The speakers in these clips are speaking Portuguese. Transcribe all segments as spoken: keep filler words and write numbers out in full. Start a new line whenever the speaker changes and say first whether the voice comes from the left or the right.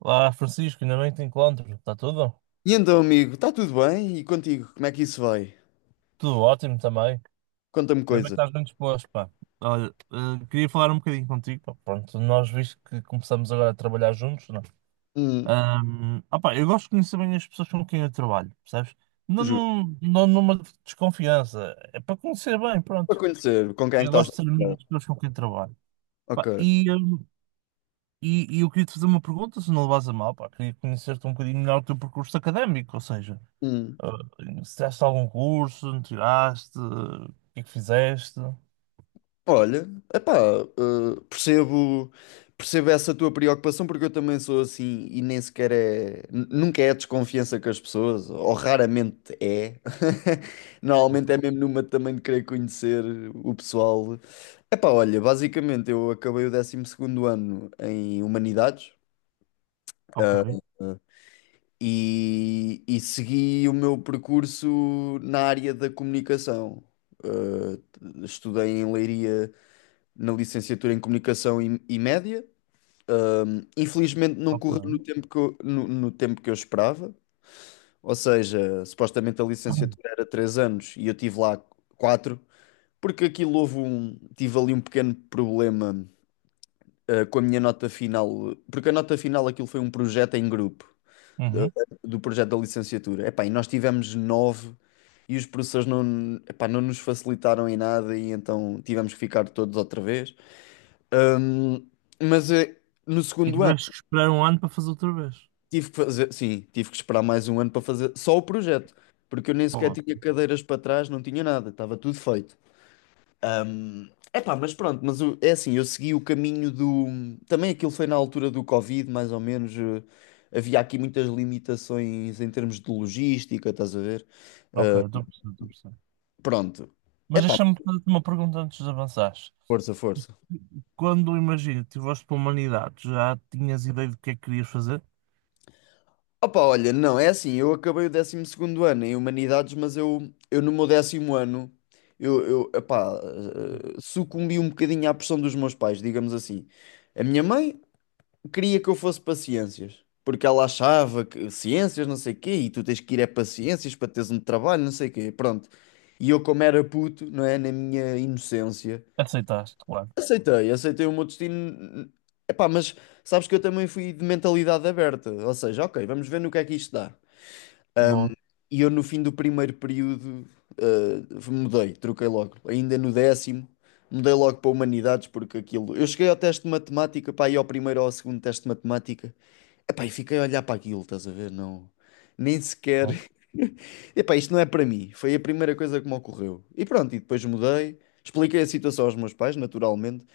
right: Olá, Francisco, ainda bem que te encontro. Está tudo?
left: E então, amigo, está tudo bem? E contigo, como é que isso vai?
right: Tudo ótimo também.
left: Conta-me
right: Ainda bem que
left: coisas.
right: estás bem disposto, pá. Olha, eh, queria falar um bocadinho contigo, pá. Pronto, nós visto que começamos agora a trabalhar juntos, não? é?
left: Hum.
right: Ahm, ah, pá, eu gosto de conhecer bem as pessoas com quem eu trabalho, percebes? Não,
left: Justo.
right: não, não numa desconfiança, é para conhecer bem,
left: Para
right: pronto.
left: conhecer com quem é que
right: Eu
left: estás
right: gosto
left: a
right: de ser amigo
left: trabalhar.
right: das pessoas com quem trabalho. Pá,
left: Ok.
right: e, ahm, e, e eu queria te fazer uma pergunta, se não levas a mal, pá. Queria conhecer-te um bocadinho melhor o teu percurso académico, ou seja.
left: Hum.
right: Ah, se tiraste algum curso, não tiraste? O que é que fizeste?
left: Olha, epá, eh, percebo, percebo essa tua preocupação porque eu também sou assim e nem sequer é, n- nunca é desconfiança com as pessoas, ou raramente é. Normalmente
right: Ok,
left: é mesmo numa também de querer conhecer o pessoal. Epá, olha, basicamente eu acabei o décimo segundo ano em Humanidades.
right: ok.
left: eh, e, e segui o meu percurso na área da comunicação. Uh, Estudei em Leiria na licenciatura em Comunicação e, e Média. Um, infelizmente não correu
right: Ok.
left: no tempo que eu, no, no tempo que eu esperava, ou seja, supostamente a licenciatura era três anos e eu tive lá quatro porque aquilo houve um, tive ali um pequeno problema, uh, com a minha nota final, porque a nota final aquilo foi um projeto em grupo do
right: Uhum.
left: do projeto da licenciatura. Epá, e nós tivemos nove e os professores não, epá, não nos facilitaram em nada e então tivemos que ficar todos outra vez. Ahm, mas eh, no
right: E
left: segundo ano
right: tiveste que esperar um ano para fazer outra vez.
left: tive que fazer, sim, tive que esperar mais um ano para fazer só o projeto, porque eu nem sequer
right: Pô,
left: tinha cadeiras para trás, não tinha nada, estava tudo feito. Ahm, Epá, mas pronto, mas o- é assim, eu segui o caminho do. Também aquilo foi na altura do Covid, mais ou menos. eh, Havia aqui muitas limitações em termos de logística, estás a ver?
right: ok, estou a perceber, estou a perceber.
left: Pronto.
right: Mas
left: Epá,
right: deixa-me fazer-te uma pergunta antes de avançares.
left: força, força.
right: Quando, imagina, tiveste para a humanidade, já tinhas ideia do que é que querias fazer?
left: Opa, olha, não, é assim, eu acabei o décimo segundo ano em Humanidades, mas eu, eu no meu décimo ano, eu, eu epá, eh, sucumbi um bocadinho à pressão dos meus pais, digamos assim. A minha mãe queria que eu fosse para Ciências, porque ela achava que Ciências não sei quê, e tu tens que ir é para Ciências para teres um trabalho, não sei quê, pronto. E eu como era puto, não é, na minha inocência.
right: Aceitaste, claro.
left: Aceitei, aceitei o meu destino. Epá, mas sabes que eu também fui de mentalidade aberta. Ou seja, ok, vamos ver no que é que isto dá.
right: Boa,
left: E eu no fim do primeiro período eh, mudei, troquei logo. Ainda no décimo, mudei logo para Humanidades porque aquilo. Eu cheguei ao teste de matemática, pá, e ao primeiro ou ao segundo teste de matemática. Epá, e fiquei a olhar para aquilo, estás a ver? Não, nem sequer.
right: boa.
left: Epá, isto não é para mim. Foi a primeira coisa que me ocorreu. E pronto, e depois mudei. Expliquei a situação aos meus pais, naturalmente.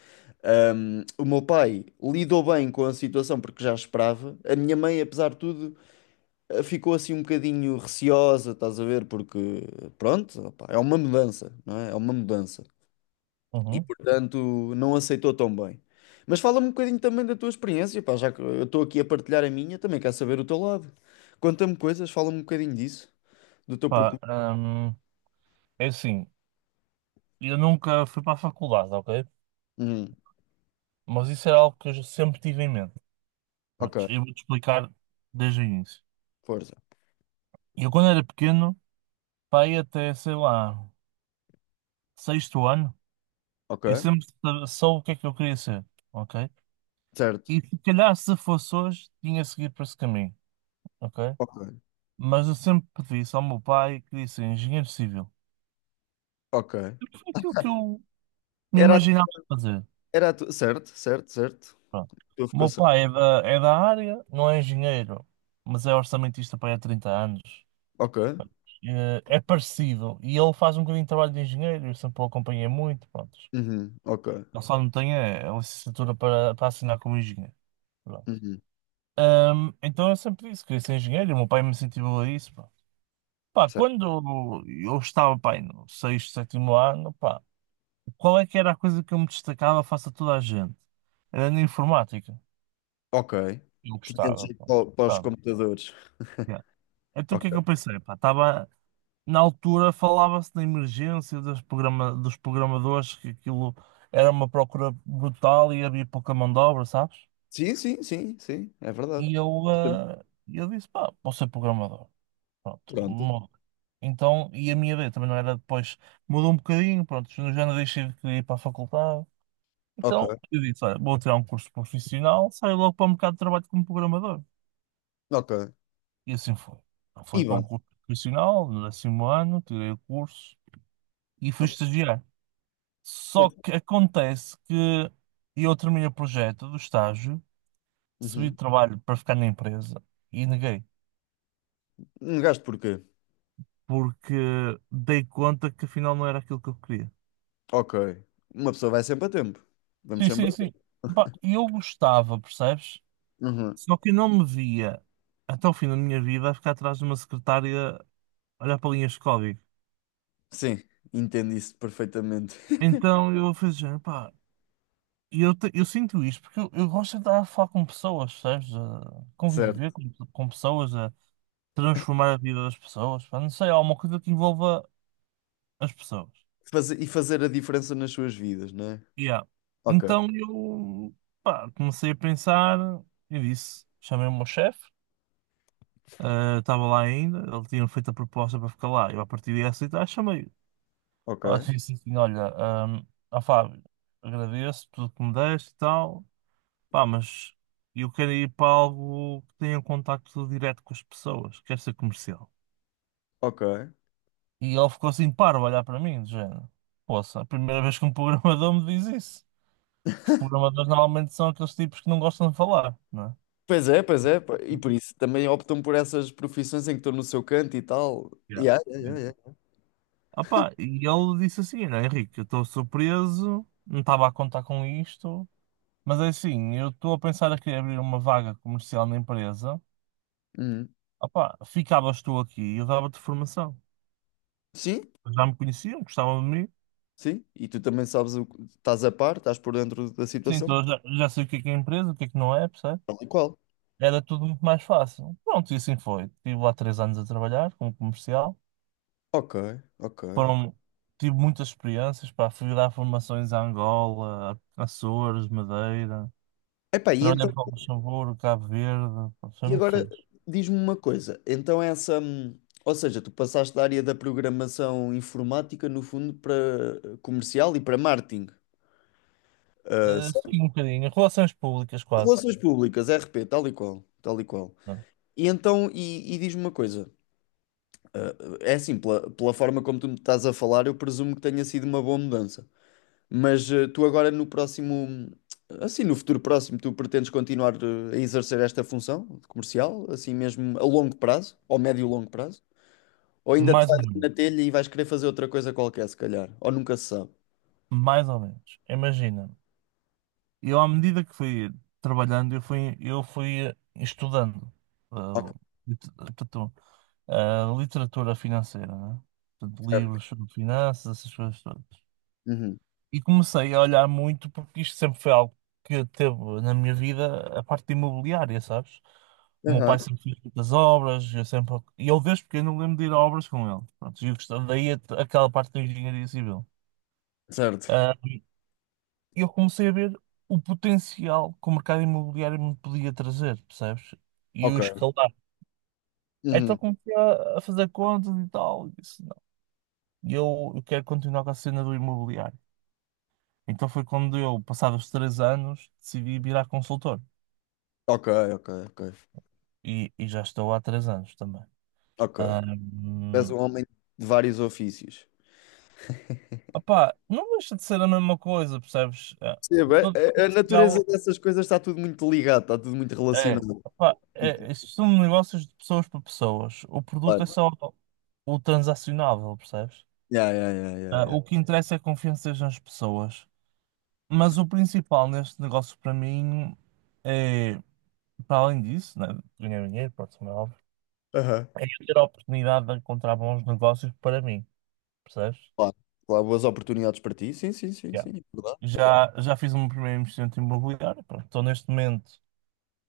left: Um, o meu pai lidou bem com a situação porque já esperava. A minha mãe, apesar de tudo, eh, ficou assim um bocadinho receosa, estás a ver? Porque, pronto, opá, é uma mudança, não é? É uma mudança. E,
right: Uhum.
left: portanto, não aceitou tão bem. Mas fala-me um bocadinho também da tua experiência, pá, já que eu estou aqui a partilhar a minha, também quero saber o teu lado. Conta-me coisas, fala-me um bocadinho disso, do teu
right: Pá,
left: percurso.
right: hum, é assim, eu nunca fui para a faculdade, ok?
left: Hum.
right: Mas isso era algo que eu já sempre tive em mente. Pronto,
left: Ok,
right: eu vou-te explicar desde o início.
left: força.
right: Eu, quando era pequeno, pá, ia até, sei lá, sexto ano,
left: Ok,
right: eu sempre sa- soube o que é que eu queria ser, ok?
left: certo.
right: E se calhar, se fosse hoje, tinha seguido por esse caminho, ok?
left: Ok,
right: Mas eu sempre pedi isso ao meu pai que disse engenheiro civil.
left: ok.
right: Foi aquilo que eu me
left: Era, a-
right: imaginava fazer.
left: era a tu- Certo, certo, certo.
right: Pronto.
left: Tu
right: O
left: ficou.
right: meu pai é da, é da área, não é engenheiro, mas é orçamentista para aí há trinta anos.
left: Ok.
right: Eh, É parecido. E ele faz um bocadinho de trabalho de engenheiro, eu sempre o acompanhei muito. Pronto.
left: Uhum. Ok.
right: Ele só não tem a, a licenciatura para, para assinar como engenheiro. Pronto.
left: Uhum.
right: Ahm, então eu sempre disse que queria ser engenheiro e o meu pai me incentivou a isso. Pá, pá,
left: Certo.
right: quando eu estava, pá, aí no sexto, sétimo ano, qual é que era a coisa que eu me destacava face a toda a gente? Era na informática.
left: Ok.
right: Eu
left: Tinhas
right: gostava,
left: ido
right: pronto,
left: pa- para os
right: gostava.
left: computadores.
right: Yeah. Então o
left: Ok.
right: que é que eu pensei? Pá, tava, na altura falava-se da emergência dos, programa, dos programadores, que aquilo era uma procura brutal e havia pouca mão de obra, sabes?
left: Sim, sim, sim, sim. É verdade.
right: E eu,
left: Portanto,
right: eh, eu disse, pá, posso ser programador. Pronto,
left: pronto.
right: mudou. Então, e a minha ideia também não era depois, mudou um bocadinho, pronto, eu já não deixei de querer ir para a faculdade.
left: Ok.
right: Então, eu disse, olha, vou tirar um curso profissional, saio logo para o mercado de trabalho como programador.
left: Ok.
right: E assim foi.
left: E
right: Fui para um
left: bem.
right: curso profissional, no décimo ano, tirei o curso e fui
left: Ok.
right: estagiar. Só que acontece que eu terminei o projeto do estágio, recebi
left: Uhum.
right: trabalho para ficar na empresa e neguei,
left: Um gasto porquê?
right: porque dei conta que afinal não era aquilo que eu queria.
left: Ok. Uma pessoa vai sempre a tempo. Vamos
right: Sim,
left: sempre
right: sim,
left: a
right: sim.
left: tempo.
right: Opa, eu gostava, percebes?
left: Uhum.
right: Só que eu não me via até o fim da minha vida a ficar atrás de uma secretária olhar para linhas de código.
left: Sim. Entendo isso perfeitamente.
right: Então eu fiz género, pá, e eu, te- eu sinto isto porque eu, eu gosto de estar a falar com pessoas, sabes? A conviver
left: Certo.
right: com, com pessoas, a transformar a vida das pessoas, pá, não sei, alguma coisa que envolva as pessoas.
left: Fazer- e fazer a diferença nas suas vidas, não é?
right: Yeah.
left: Ok.
right: Então eu, pá, comecei a pensar e disse, chamei o meu chefe, eh, estava lá ainda, ele tinha feito a proposta para ficar lá, eu a partir de aceitar, chamei-o. Ah,
left: Ok.
right: disse assim, olha, ah Fábio, agradeço tudo que me deste e tal. Pá, mas eu quero ir para algo que tenha um contacto direto com as pessoas, quero ser comercial.
left: Ok.
right: E ele ficou assim parvo a olhar para mim, de género. Poça, a primeira vez que um programador me diz isso. Os programadores normalmente são aqueles tipos que não gostam de falar, não é?
left: Pois é, pois é, pá, e por isso também optam por essas profissões em que estão no seu canto e tal.
right: Yeah.
left: Yeah, yeah,
right: Yeah.
left: yeah, yeah.
right: Ah pá, e ele disse assim, olha, Henrique, eu estou surpreso, não estava a contar com isto, mas é assim, eu estou a pensar aqui em abrir uma vaga comercial na empresa.
left: Uhum.
right: Ah pá, ficavas tu aqui e eu dava-te formação.
left: Sim,
right: Já me conheciam, gostavam de mim,
left: sim, e tu também sabes o que estás a par, estás por dentro da
right: sim,
left: situação,
right: então já, já sei o que é que é empresa, o que é que não é, percebe?
left: tal e qual.
right: Era tudo muito mais fácil. Pronto, e assim foi. Estive lá três anos a trabalhar como comercial.
left: Ok, ok, ok.
right: Foram, tive muitas experiências, pá, fui dar formações a Angola, a Açores, Madeira.
left: Epá, e
right: Trabalhei
left: então,
right: para o Luxemburgo, Cabo Verde, pá, foi
left: e
right: muito
left: agora
right: fixe.
left: diz-me uma coisa, então essa, hum, ou seja, tu passaste da área da programação informática, no fundo, para eh, comercial e para marketing. Ah,
right: Eh, sim,
left: certo?
right: um bocadinho. Relações públicas quase.
left: Relações públicas, R P, tal e qual, tal e qual.
right: Não.
left: E então, e, e diz-me uma coisa. Ah, é assim, pela, pela forma como tu me estás a falar, eu presumo que tenha sido uma boa mudança. Mas eh, tu agora no próximo, assim, no futuro próximo, tu pretendes continuar eh, a exercer esta função de comercial, assim mesmo a longo prazo, ou médio e longo prazo? Ou ainda te
right: Mais
left: vais
right: ou
left: na
right: menos.
left: telha e vais querer fazer outra coisa qualquer, se calhar? Ou nunca se sabe?
right: Mais ou menos. Imagina. Eu, à medida que fui trabalhando, eu fui, eu fui eh, estudando. Eh,
left: Ok,
right: ah, literatura financeira, né? Portanto,
left: certo.
right: livros sobre finanças, essas coisas todas.
left: Uhum.
right: E comecei a olhar muito porque isto sempre foi algo que teve na minha vida a parte de imobiliária, sabes? O meu
left: Aham.
right: pai sempre fez muitas obras, eu sempre... e eu desde pequeno não lembro de ir a obras com ele. Pronto, e eu gostava- daí a- aquela parte da engenharia civil.
left: Certo.
right: Ah, eu comecei a ver o potencial que o mercado imobiliário me podia trazer, percebes? E o
left: Ok.
right: escalar. Então
left: Uhum.
right: comecei a a fazer contas e tal. E eu, eu quero continuar com a cena do imobiliário. Então foi quando eu, passados três anos, decidi virar consultor.
left: Ok, ok, ok.
right: E, e já estou há três anos também.
left: Ok. És
right: Ahm,
left: um homem de vários ofícios.
right: opá, não deixa de ser a mesma coisa, percebes? Ah,
left: Percebo, a,
right: todo
left: a- a natureza
right: Portugal
left: dessas coisas está tudo muito ligado, está tudo muito
right: é,
left: relacionado.
right: opá, é, isto são negócios de pessoas para pessoas. O produto é
left: Claro.
right: só o transacionável, percebes?
left: Yeah, yeah, yeah, yeah,
right: Ah,
left: yeah.
right: o que interessa é confianças nas pessoas. Mas o principal neste negócio para mim é, para além disso, né, ganhar dinheiro, pronto, como é óbvio,
left: Aham.
right: é eu ter a oportunidade de encontrar bons negócios para mim, percebes?
left: Claro, claro, boas oportunidades para ti. Sim, sim, sim,
right: Yeah.
left: sim, é verdade, é verdade.
right: Já, já fiz um primeiro investimento imobiliário, pronto, estou neste momento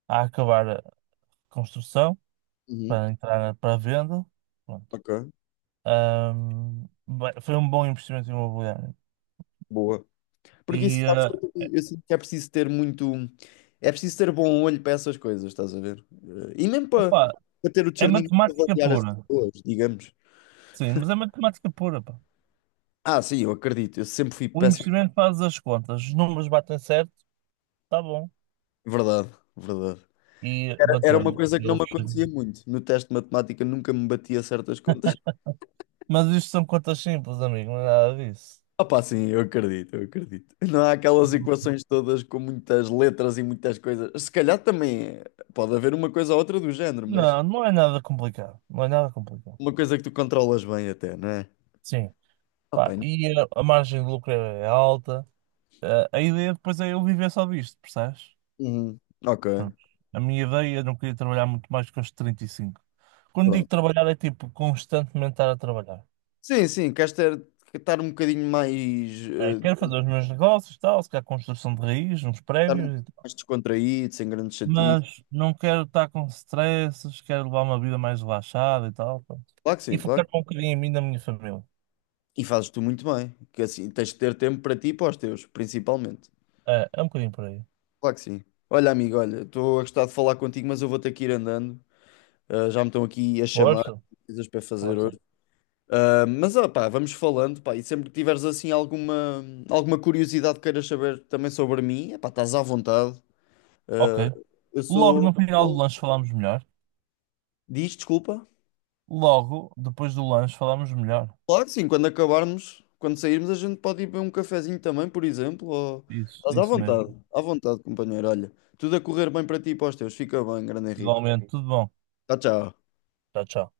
right: a acabar a construção
left: Uhum.
right: para entrar na- para a venda, pronto.
left: Ok,
right: Ahm, bem, foi um bom investimento imobiliário.
left: boa. Porque
right: E,
left: isso, sabes, que
right: eh,
left: eu, eu sinto que é preciso ter muito. É preciso ter bom olho para essas coisas, estás a ver? Eh, E mesmo para,
right: opá,
left: para ter o
right: é
left: discernimento de
right: matemática
left: avaliar as
right: pura,
left: pessoas, digamos.
right: sim, mas é matemática pura, pá.
left: Ah, sim, eu acredito, eu sempre fui
right: O
left: péssimo.
right: investimento faz as contas, os números batem certo, está bom.
left: É verdade, é verdade.
right: E
left: Era uma
right: bateram.
left: coisa que não
right: Eu
left: me
right: fechei.
left: acontecia muito. No teste de matemática nunca me batia certas contas.
right: Mas isto são contas simples, amigo, não é nada disso.
left: Opa, sim, eu acredito, eu acredito. Não há aquelas equações todas com muitas letras e muitas coisas. Se calhar também é. Pode haver uma coisa ou outra do género, mas
right: Não, não é nada complicado. Não é nada complicado.
left: uma coisa que tu controlas bem até, não é?
right: Sim. Pá,
left: Opa, não-
right: e a, a margem de lucro é alta. Eh, a ideia depois é eu viver só disto, percebes?
left: Uhum. Ok,
right: Pronto. A minha ideia, eu não queria trabalhar muito mais que os trinta e cinco. Quando digo
left: pronto.
right: trabalhar, é tipo constantemente estar a trabalhar.
left: Sim, sim, queres ter, estar um bocadinho mais,
right: Eh, quero
left: eh,
right: fazer os meus negócios, tal, se calhar construção de raiz, uns
left: estar um- bocadinho
right: prédios e tal.
left: mais descontraído, sem grandes chatices.
right: Mas não quero estar com stresses, quero levar uma vida mais relaxada e tal. Pronto.
left: Claro que
right: E
left: sim, claro.
right: focar um bocadinho em mim e na minha família.
left: E fazes tu muito bem, que assim tens de ter tempo para ti e para os teus, principalmente.
right: É, é um bocadinho por aí.
left: Claro que sim. Olha, amigo, olha, estou a gostar de falar contigo, mas eu vou ter que ir andando. Ah, já me estão aqui a chamar,
right: Força,
left: tenho coisas para fazer
right: força.
left: hoje. Ah, mas, ó, pá, vamos falando, pá, e sempre que tiveres assim alguma, alguma curiosidade que queiras saber também sobre mim, é pá, estás à vontade.
right: Ok.
left: Ah, eu
right: Logo
left: sou.
right: no final do lanche falamos melhor.
left: Diz, desculpa.
right: Logo depois do lanche falamos melhor.
left: Claro que sim, quando acabarmos, quando sairmos, a gente pode ir beber um cafezinho também, por exemplo. Ou.
right: Isso,
left: Estás à
right: isso mesmo.
left: vontade, à vontade, companheiro. Olha, tudo a correr bem para ti e para os teus. Fica bem, grande Henrique.
right: Igualmente, tudo bom.
left: Tchau, tchau.
right: Tchau, tchau.